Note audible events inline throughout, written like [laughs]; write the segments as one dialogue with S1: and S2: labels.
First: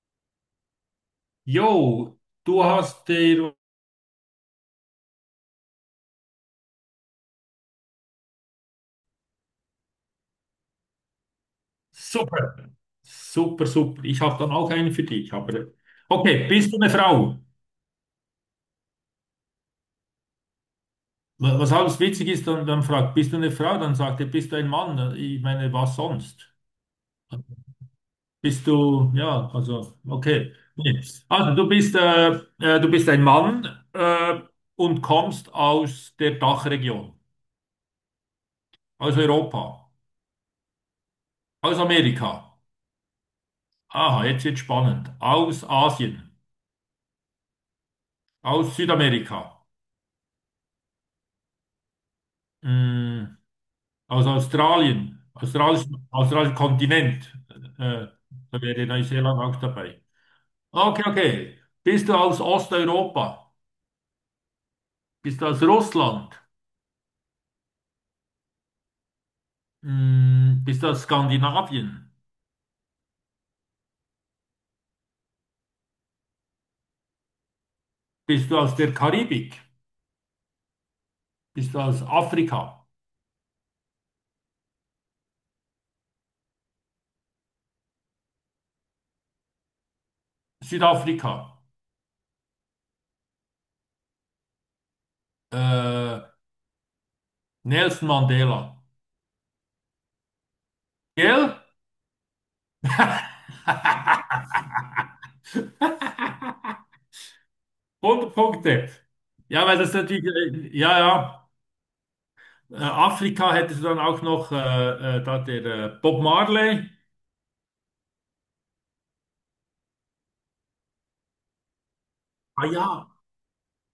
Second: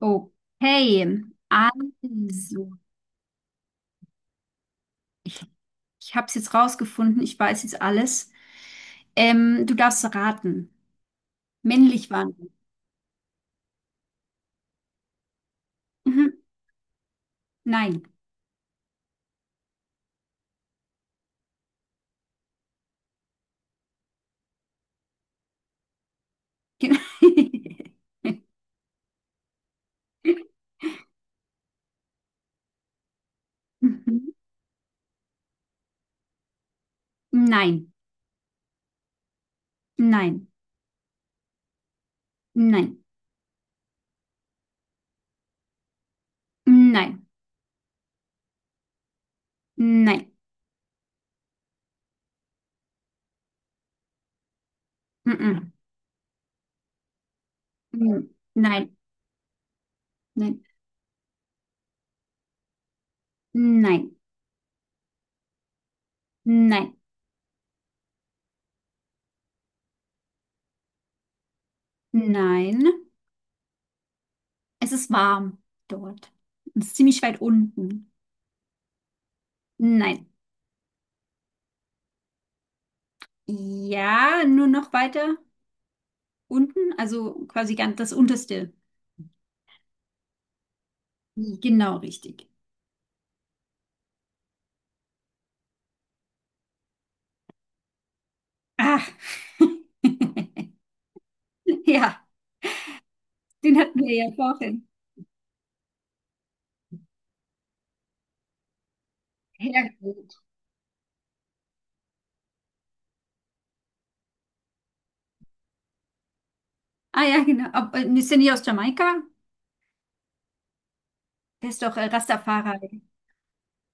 S1: Okay,
S2: Jo, du
S1: also,
S2: hast den.
S1: ich, ich habe es jetzt rausgefunden, ich weiß jetzt alles. Du darfst raten. Männlich waren wir.
S2: Super, super, super. Ich habe dann auch einen für dich. Aber
S1: Mhm.
S2: okay, bist du eine Frau?
S1: Nein.
S2: Was alles witzig ist, dann fragt, bist du eine Frau? Dann sagt er, bist du ein Mann? Ich meine, was sonst?
S1: [laughs]
S2: Bist du, ja, also, okay. Nee. Also, du bist ein Mann
S1: Mhm.
S2: und kommst aus der Dachregion,
S1: Nein,
S2: aus Europa,
S1: nein,
S2: aus Amerika.
S1: nein,
S2: Aha, jetzt wird spannend. Aus Asien,
S1: nein,
S2: aus Südamerika.
S1: nein,
S2: Mm. Aus Australien,
S1: mhm.
S2: australischen Kontinent. Äh,
S1: Mhm,
S2: Da wäre
S1: nein,
S2: Neuseeland auch dabei.
S1: nein,
S2: Okay, okay. Bist du aus Osteuropa?
S1: nein,
S2: Bist du aus Russland?
S1: nein,
S2: Bist du aus Skandinavien?
S1: nein. Es ist warm dort. Es ist ziemlich weit unten.
S2: Bist du aus der Karibik?
S1: Nein.
S2: Bist du aus Afrika?
S1: Ja, nur noch weiter. Unten, also quasi ganz das unterste.
S2: Südafrika?
S1: Genau richtig.
S2: Äh, Nelson Mandela.
S1: Ah, [laughs]
S2: Gell?
S1: ja,
S2: [laughs]
S1: den hatten wir ja vorhin.
S2: 100 Punkte. Ja, weil das natürlich,
S1: Herrgott.
S2: ja, ja. Afrika hättest du dann auch noch da der Bob Marley.
S1: Ah ja, genau. Ob, ist der nicht aus Jamaika? Der ist doch
S2: Ah
S1: Rastafari.
S2: ja,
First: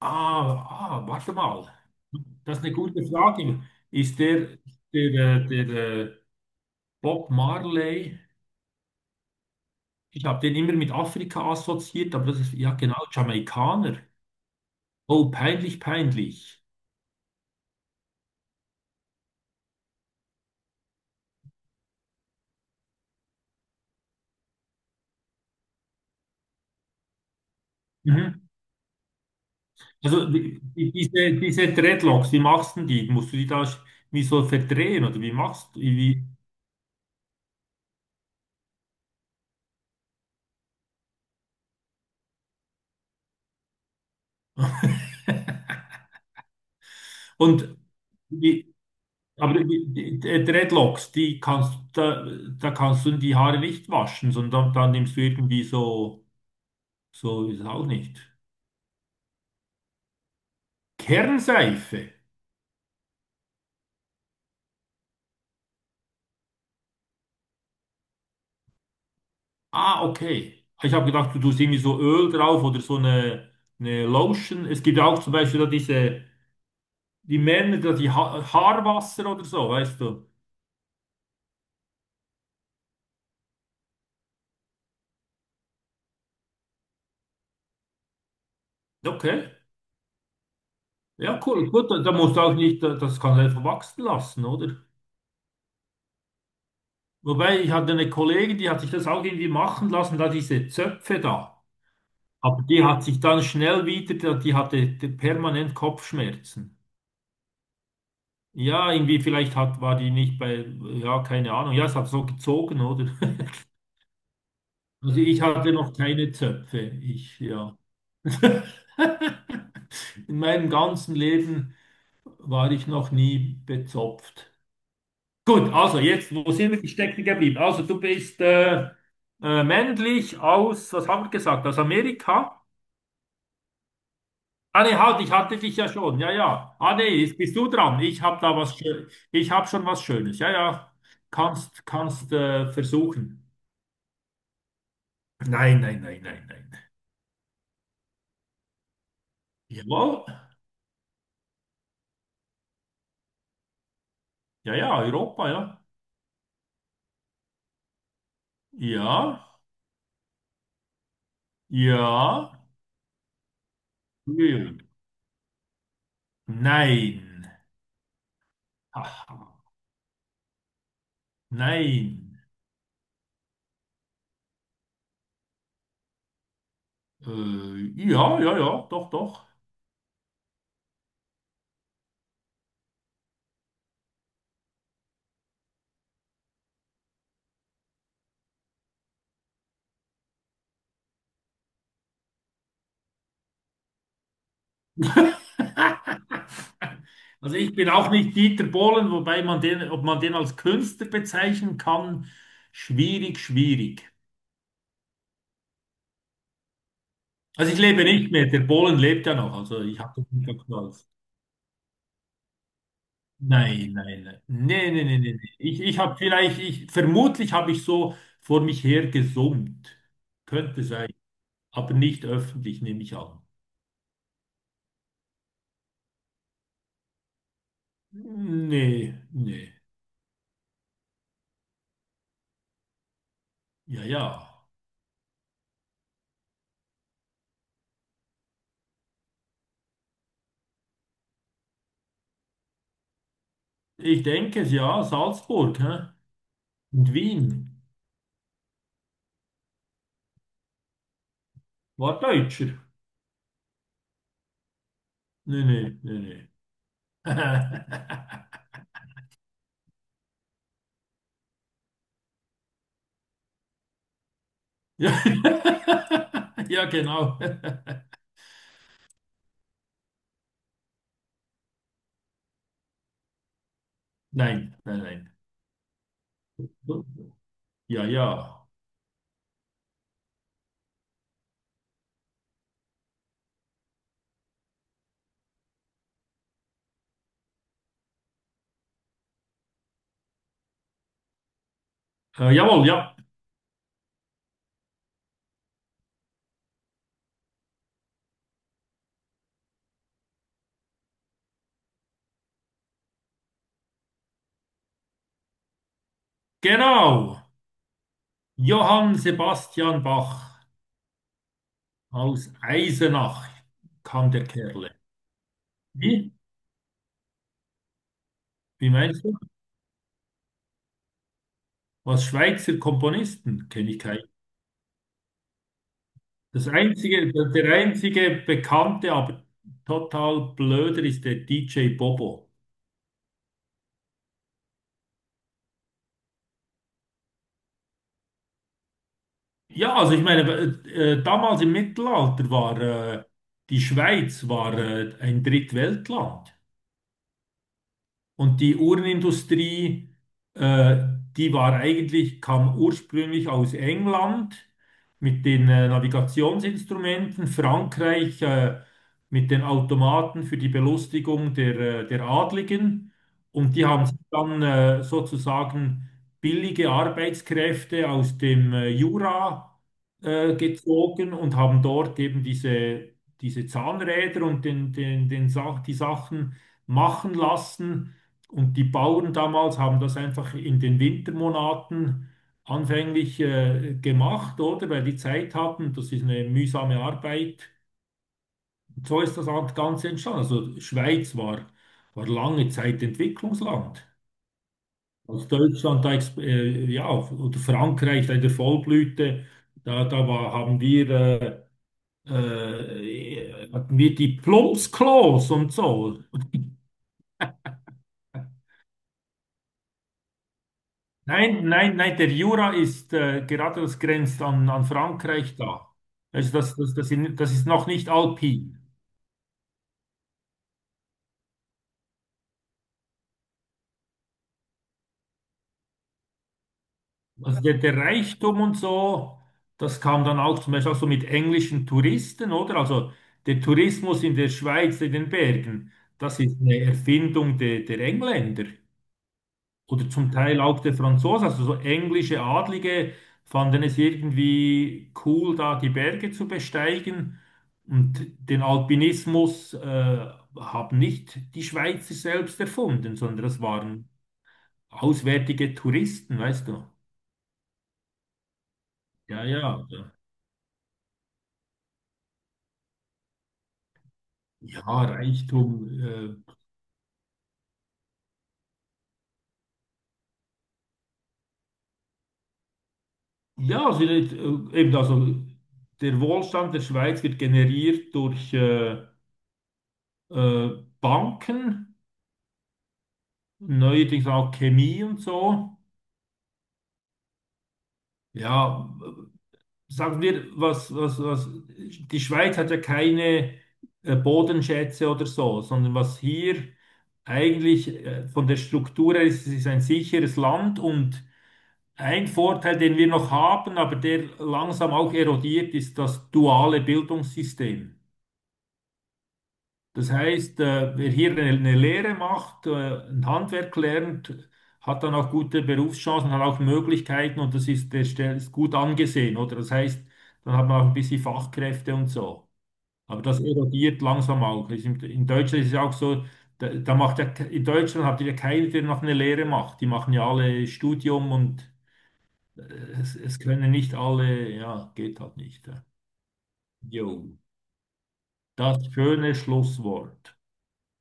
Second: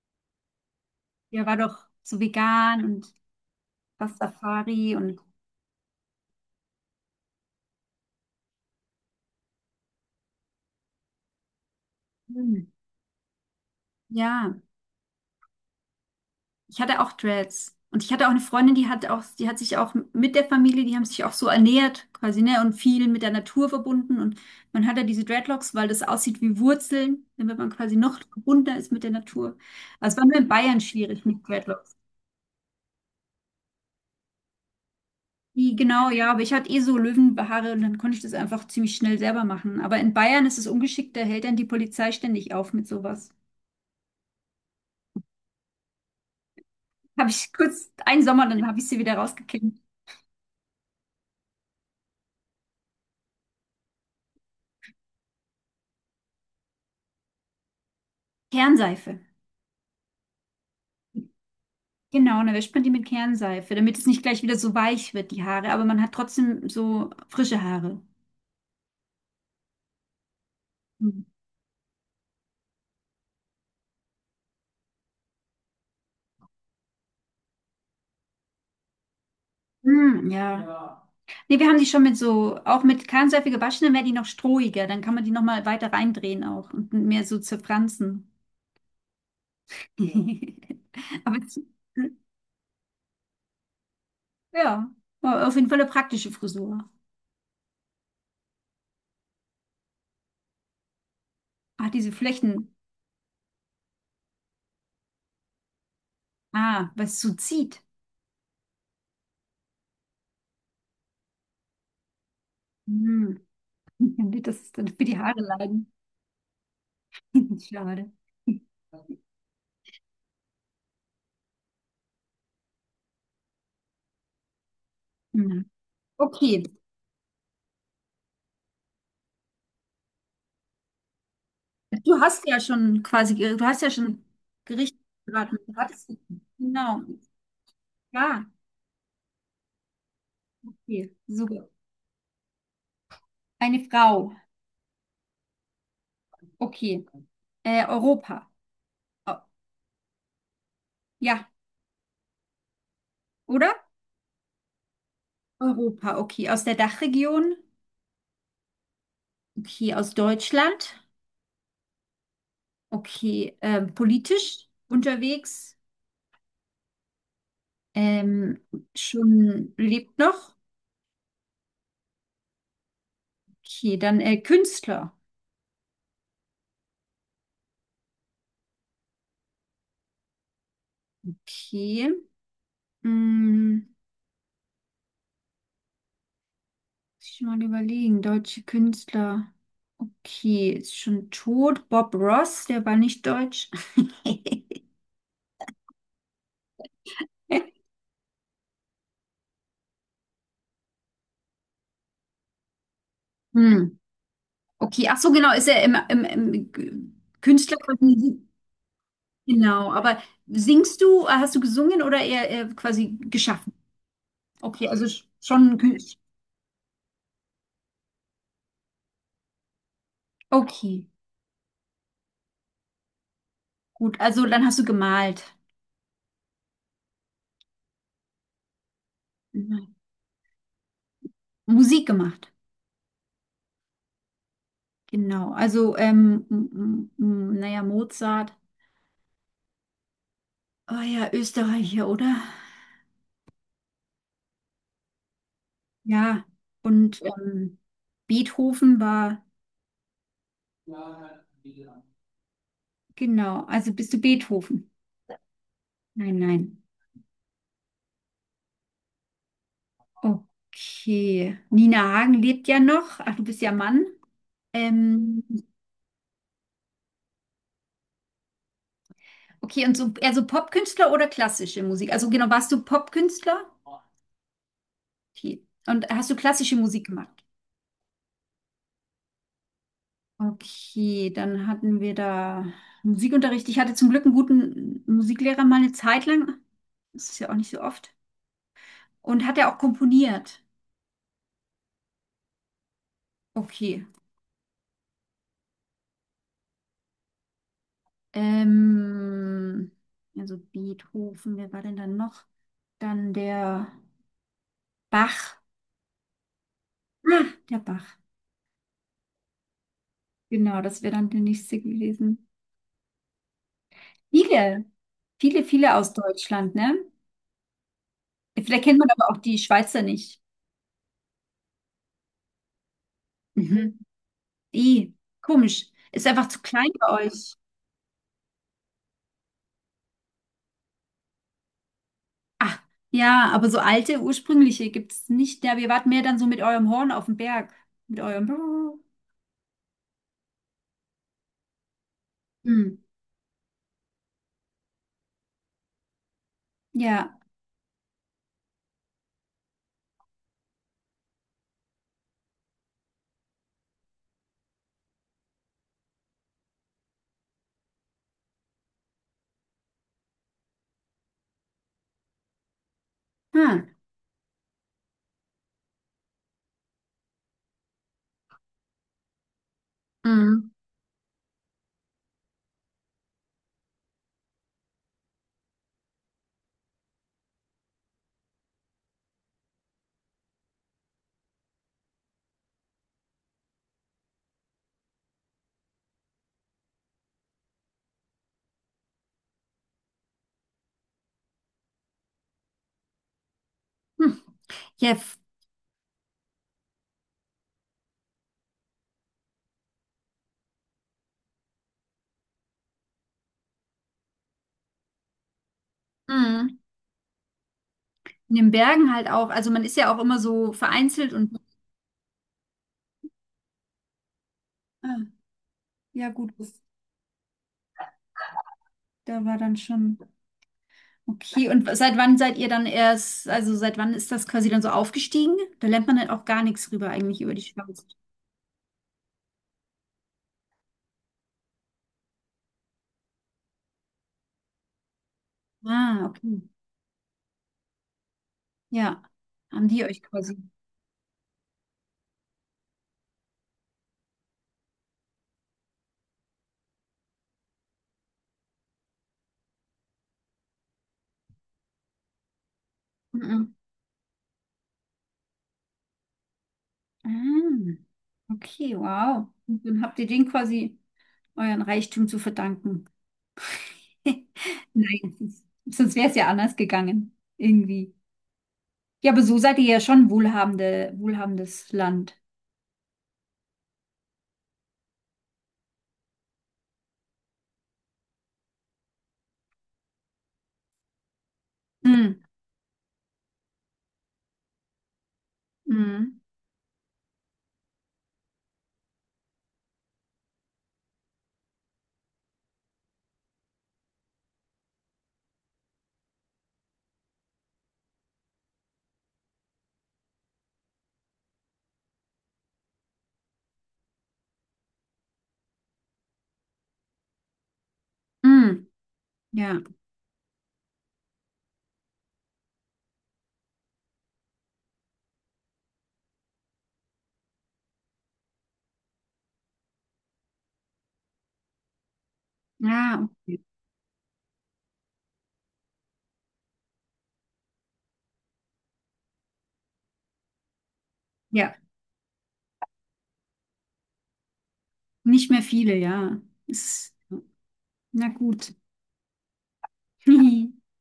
S2: ah, ah, warte
S1: Der war
S2: mal.
S1: doch so
S2: Das ist eine
S1: vegan
S2: gute
S1: und
S2: Frage. Ist der,
S1: Rastafari und
S2: der, äh, der äh, Bob Marley, ich habe den immer mit Afrika assoziiert, aber das ist,
S1: hm,
S2: ja genau, Jamaikaner.
S1: ja.
S2: Oh, peinlich, peinlich.
S1: Ich hatte auch Dreads. Und ich hatte auch eine Freundin, die hat auch, die hat sich auch mit der Familie, die haben sich auch so ernährt, quasi, ne, und viel mit der Natur verbunden. Und man hat ja diese Dreadlocks, weil das aussieht wie Wurzeln, damit man quasi noch
S2: Mhm.
S1: verbundener ist mit der Natur. Also es war
S2: Also
S1: nur in
S2: die,
S1: Bayern
S2: die-
S1: schwierig
S2: diese,
S1: mit
S2: diese
S1: Dreadlocks.
S2: Dreadlocks, wie machst du die? Musst du die da wie so verdrehen oder wie
S1: Die,
S2: machst du
S1: genau, ja, aber ich hatte eh so Löwenhaare und dann konnte ich das einfach ziemlich schnell selber machen. Aber in Bayern ist es ungeschickt, da hält dann die Polizei ständig auf mit sowas.
S2: wie-
S1: Habe
S2: [laughs]
S1: ich
S2: und
S1: kurz einen Sommer, dann habe ich sie wieder
S2: Aber
S1: rausgekämmt.
S2: die Dreadlocks, da kannst du die Haare nicht waschen, sondern dann nimmst du irgendwie so, so ist es auch nicht.
S1: Kernseife.
S2: Kernseife.
S1: Genau, und dann wäscht man die mit Kernseife, damit es nicht gleich wieder so weich wird, die Haare, aber man hat trotzdem so frische Haare.
S2: Ah, okay. Ich habe
S1: Mhm.
S2: gedacht, du tust irgendwie so Öl drauf oder so eine Lotion. Es gibt auch zum Beispiel da diese, die Männer, da die ha Haarwasser oder so, weißt du.
S1: Mm, ja. Ja. Nee, wir haben die schon mit so, auch mit Kernseife gewaschen, dann werden die noch strohiger, dann kann man die nochmal weiter reindrehen auch und mehr so zerfransen.
S2: Okay.
S1: Ja. [laughs] Aber
S2: Ja,
S1: es-
S2: cool. Gut, da musst du auch nicht, das kannst du einfach wachsen lassen, oder?
S1: ja, war auf jeden Fall eine praktische Frisur.
S2: Wobei, ich hatte eine Kollegin, die hat sich das auch irgendwie machen lassen, da diese Zöpfe da.
S1: Ah, diese
S2: Aber
S1: Flächen,
S2: die hat sich dann schnell wieder, die hatte permanent Kopfschmerzen.
S1: ah, was so zieht.
S2: Ja, irgendwie vielleicht hat, war die nicht bei, ja, keine Ahnung. Ja, es hat so gezogen, oder?
S1: Mm.
S2: [laughs]
S1: [laughs] Das ist dann für die
S2: Also ich
S1: Haare
S2: hatte
S1: leiden.
S2: noch keine Zöpfe. Ich,
S1: [laughs]
S2: ja.
S1: Schade.
S2: [laughs] In meinem ganzen Leben war ich noch nie bezopft.
S1: Mhm.
S2: Gut, also jetzt, wo
S1: Okay,
S2: sind wir stecken geblieben? Also du bist männlich aus, was haben wir gesagt, aus
S1: du hast ja
S2: Amerika?
S1: schon quasi, du hast ja schon
S2: Ah nee,
S1: Gericht
S2: halt, ich hatte
S1: geraten. Du
S2: dich ja
S1: hattest,
S2: schon. Ja, ja. Ah
S1: genau,
S2: nee, jetzt bist du dran. Ich habe
S1: ja,
S2: da was Schö- ich habe schon was Schönes. Ja, ja.
S1: okay, super.
S2: Kannst versuchen.
S1: Eine Frau,
S2: Nein, nein, nein, nein, nein.
S1: okay. Europa, oh,
S2: Jawohl.
S1: ja, oder?
S2: Ja, ja, Europa, ja.
S1: Europa, okay. Aus der Dachregion,
S2: Ja.
S1: okay. Aus Deutschland,
S2: Ja.
S1: okay. Politisch
S2: Ja.
S1: unterwegs,
S2: Nein.
S1: ähm,
S2: Aha.
S1: schon lebt noch,
S2: Nein.
S1: okay. Dann Künstler,
S2: Äh, ja, ja, ja, doch, doch.
S1: okay. Mm. Muss ich mal überlegen. Deutsche Künstler. Okay, ist schon tot. Bob Ross, der war nicht deutsch. [laughs]
S2: [laughs] Also ich bin auch nicht Dieter Bohlen, wobei man den, ob man den als Künstler bezeichnen kann, schwierig,
S1: Hm.
S2: schwierig.
S1: Okay, ach so, genau, ist er
S2: Also
S1: Künstler
S2: ich lebe
S1: quasi
S2: nicht
S1: Musik.
S2: mehr, der Bohlen lebt ja noch, also
S1: Genau,
S2: ich habe
S1: aber
S2: das nicht
S1: singst
S2: als.
S1: du, hast du gesungen oder eher quasi geschaffen?
S2: Nein, nein, nein,
S1: Okay,
S2: nee, nee,
S1: also
S2: nee, nee, nee.
S1: schon ein
S2: Ich habe
S1: Künstler.
S2: vielleicht, ich, vermutlich habe ich so vor mich her gesummt. Könnte
S1: Okay,
S2: sein, aber nicht öffentlich, nehme ich an.
S1: gut, also dann hast du gemalt.
S2: Nee, nee,
S1: Mhm. Musik gemacht.
S2: ja, ja.
S1: Genau, also, naja, Mozart. Oh ja, Österreicher, oder?
S2: Ich denke es, ja, Salzburg, hä?
S1: Ja,
S2: Und
S1: und ja,
S2: Wien.
S1: Beethoven war,
S2: War Deutscher?
S1: genau, also bist du Beethoven?
S2: Nee, nee, nee,
S1: Nein,
S2: nee.
S1: nein.
S2: [laughs]
S1: Okay. Nina Hagen lebt ja noch. Ach, du bist ja Mann.
S2: Ja,
S1: Ähm,
S2: [laughs] ja, genau. [laughs]
S1: okay, und so, eher so Popkünstler oder klassische Musik? Also genau, warst du Popkünstler?
S2: Nein, nein, nein.
S1: Okay. Und hast du klassische Musik
S2: [laughs]
S1: gemacht?
S2: Ja, ja.
S1: Okay, dann hatten wir da Musikunterricht. Ich hatte zum Glück einen guten Musiklehrer mal eine Zeit lang. Das ist ja auch nicht so oft. Und hat er auch komponiert?
S2: Jawohl, ja.
S1: Okay. Ähm, also Beethoven, wer war denn dann noch? Dann der Bach.
S2: Genau.
S1: Ah, der Bach.
S2: Johann Sebastian Bach
S1: Genau, das wäre dann der nächste gewesen.
S2: aus Eisenach kam der
S1: Viele,
S2: Kerle.
S1: viele, viele aus
S2: Wie?
S1: Deutschland, ne? Vielleicht
S2: Wie
S1: kennt man
S2: meinst
S1: aber
S2: du?
S1: auch die Schweizer nicht.
S2: Was Schweizer Komponisten kenne
S1: Mhm.
S2: ich keinen.
S1: I, komisch. Ist einfach zu
S2: Das
S1: klein bei
S2: einzige,
S1: euch.
S2: der einzige bekannte, aber total blöder ist der DJ Bobo.
S1: Ah, ja, aber so alte, ursprüngliche gibt es nicht. Ja, wir warten mehr dann so mit eurem Horn auf dem Berg. Mit eurem.
S2: Ja, also ich meine, damals im Mittelalter war
S1: Hm.
S2: die Schweiz war ein Drittweltland.
S1: Ja.
S2: Und die Uhrenindustrie, äh, die war eigentlich, kam ursprünglich aus England mit den Navigationsinstrumenten, Frankreich mit den Automaten für die Belustigung der Adligen. Und die
S1: Hm.
S2: haben sich dann sozusagen billige Arbeitskräfte aus dem Jura
S1: Hm.
S2: gezogen und haben dort eben diese Zahnräder und den, den, den Sach die Sachen machen lassen. Und die Bauern damals haben das einfach in den Wintermonaten anfänglich gemacht, oder? Weil die Zeit hatten, das ist eine mühsame Arbeit. Und so ist das Ganze entstanden. Also Schweiz war, lange Zeit Entwicklungsland.
S1: Hm. Jeff.
S2: Als Deutschland da, oder Frankreich da in der Vollblüte, da war, hatten wir die Plumpsklos und so.
S1: In den Bergen halt auch. Also man ist ja auch immer so vereinzelt und
S2: Nein, nein, nein, der Jura ist gerade das grenzt an
S1: ah,
S2: Frankreich da.
S1: ja
S2: Also
S1: gut, das,
S2: das ist noch nicht alpin.
S1: da war dann schon okay. Und seit wann seid ihr dann erst, also seit wann ist das quasi dann so aufgestiegen? Da lernt man halt auch gar nichts rüber eigentlich über
S2: Also
S1: die
S2: der
S1: Schweiz.
S2: Reichtum und so, das kam dann auch zum Beispiel auch so mit englischen Touristen, oder? Also der Tourismus in der Schweiz, in den Bergen,
S1: Ah,
S2: das
S1: okay.
S2: ist eine Erfindung der Engländer.
S1: Ja, haben die
S2: Oder
S1: euch
S2: zum
S1: quasi.
S2: Teil auch der Franzose, also so englische Adlige, fanden es irgendwie cool, da die Berge zu besteigen. Und den Alpinismus haben nicht die Schweizer selbst erfunden, sondern das
S1: Mhm.
S2: waren auswärtige Touristen, weißt du?
S1: Ah, okay,
S2: Ja,
S1: wow.
S2: ja.
S1: Und dann habt ihr den quasi euren Reichtum zu verdanken. [laughs]
S2: Ja,
S1: Nein,
S2: Reichtum.
S1: sonst wäre es ja anders gegangen. Irgendwie. Ja, aber so seid ihr ja schon wohlhabendes Land.
S2: Ja, also, eben, also der Wohlstand der Schweiz wird generiert durch Banken,
S1: Mm,
S2: neuerdings auch Chemie und so.
S1: mm,
S2: Ja, sagen wir, was, die Schweiz hat ja keine Bodenschätze oder so, sondern was hier eigentlich von der Struktur her ist, es ist ein sicheres Land und ein Vorteil, den wir noch haben, aber der langsam auch erodiert, ist das duale Bildungssystem.
S1: mm, ja,
S2: Das heißt, wer hier eine Lehre macht, ein Handwerk lernt, hat dann auch gute Berufschancen, hat auch Möglichkeiten und das ist, ist gut angesehen, oder? Das heißt, dann hat man auch ein bisschen Fachkräfte und so.
S1: ja,
S2: Aber das
S1: okay.
S2: erodiert langsam auch. In Deutschland ist es ja auch so, da macht ja, in Deutschland habt ihr ja keinen, der noch eine Lehre macht. Die machen ja alle Studium und
S1: Ja,
S2: äh, es können nicht alle, ja, geht halt
S1: nicht mehr
S2: nicht, ja.
S1: viele, ja.
S2: Jo,
S1: Ist, ja, na gut.
S2: das schöne Schlusswort.
S1: [laughs]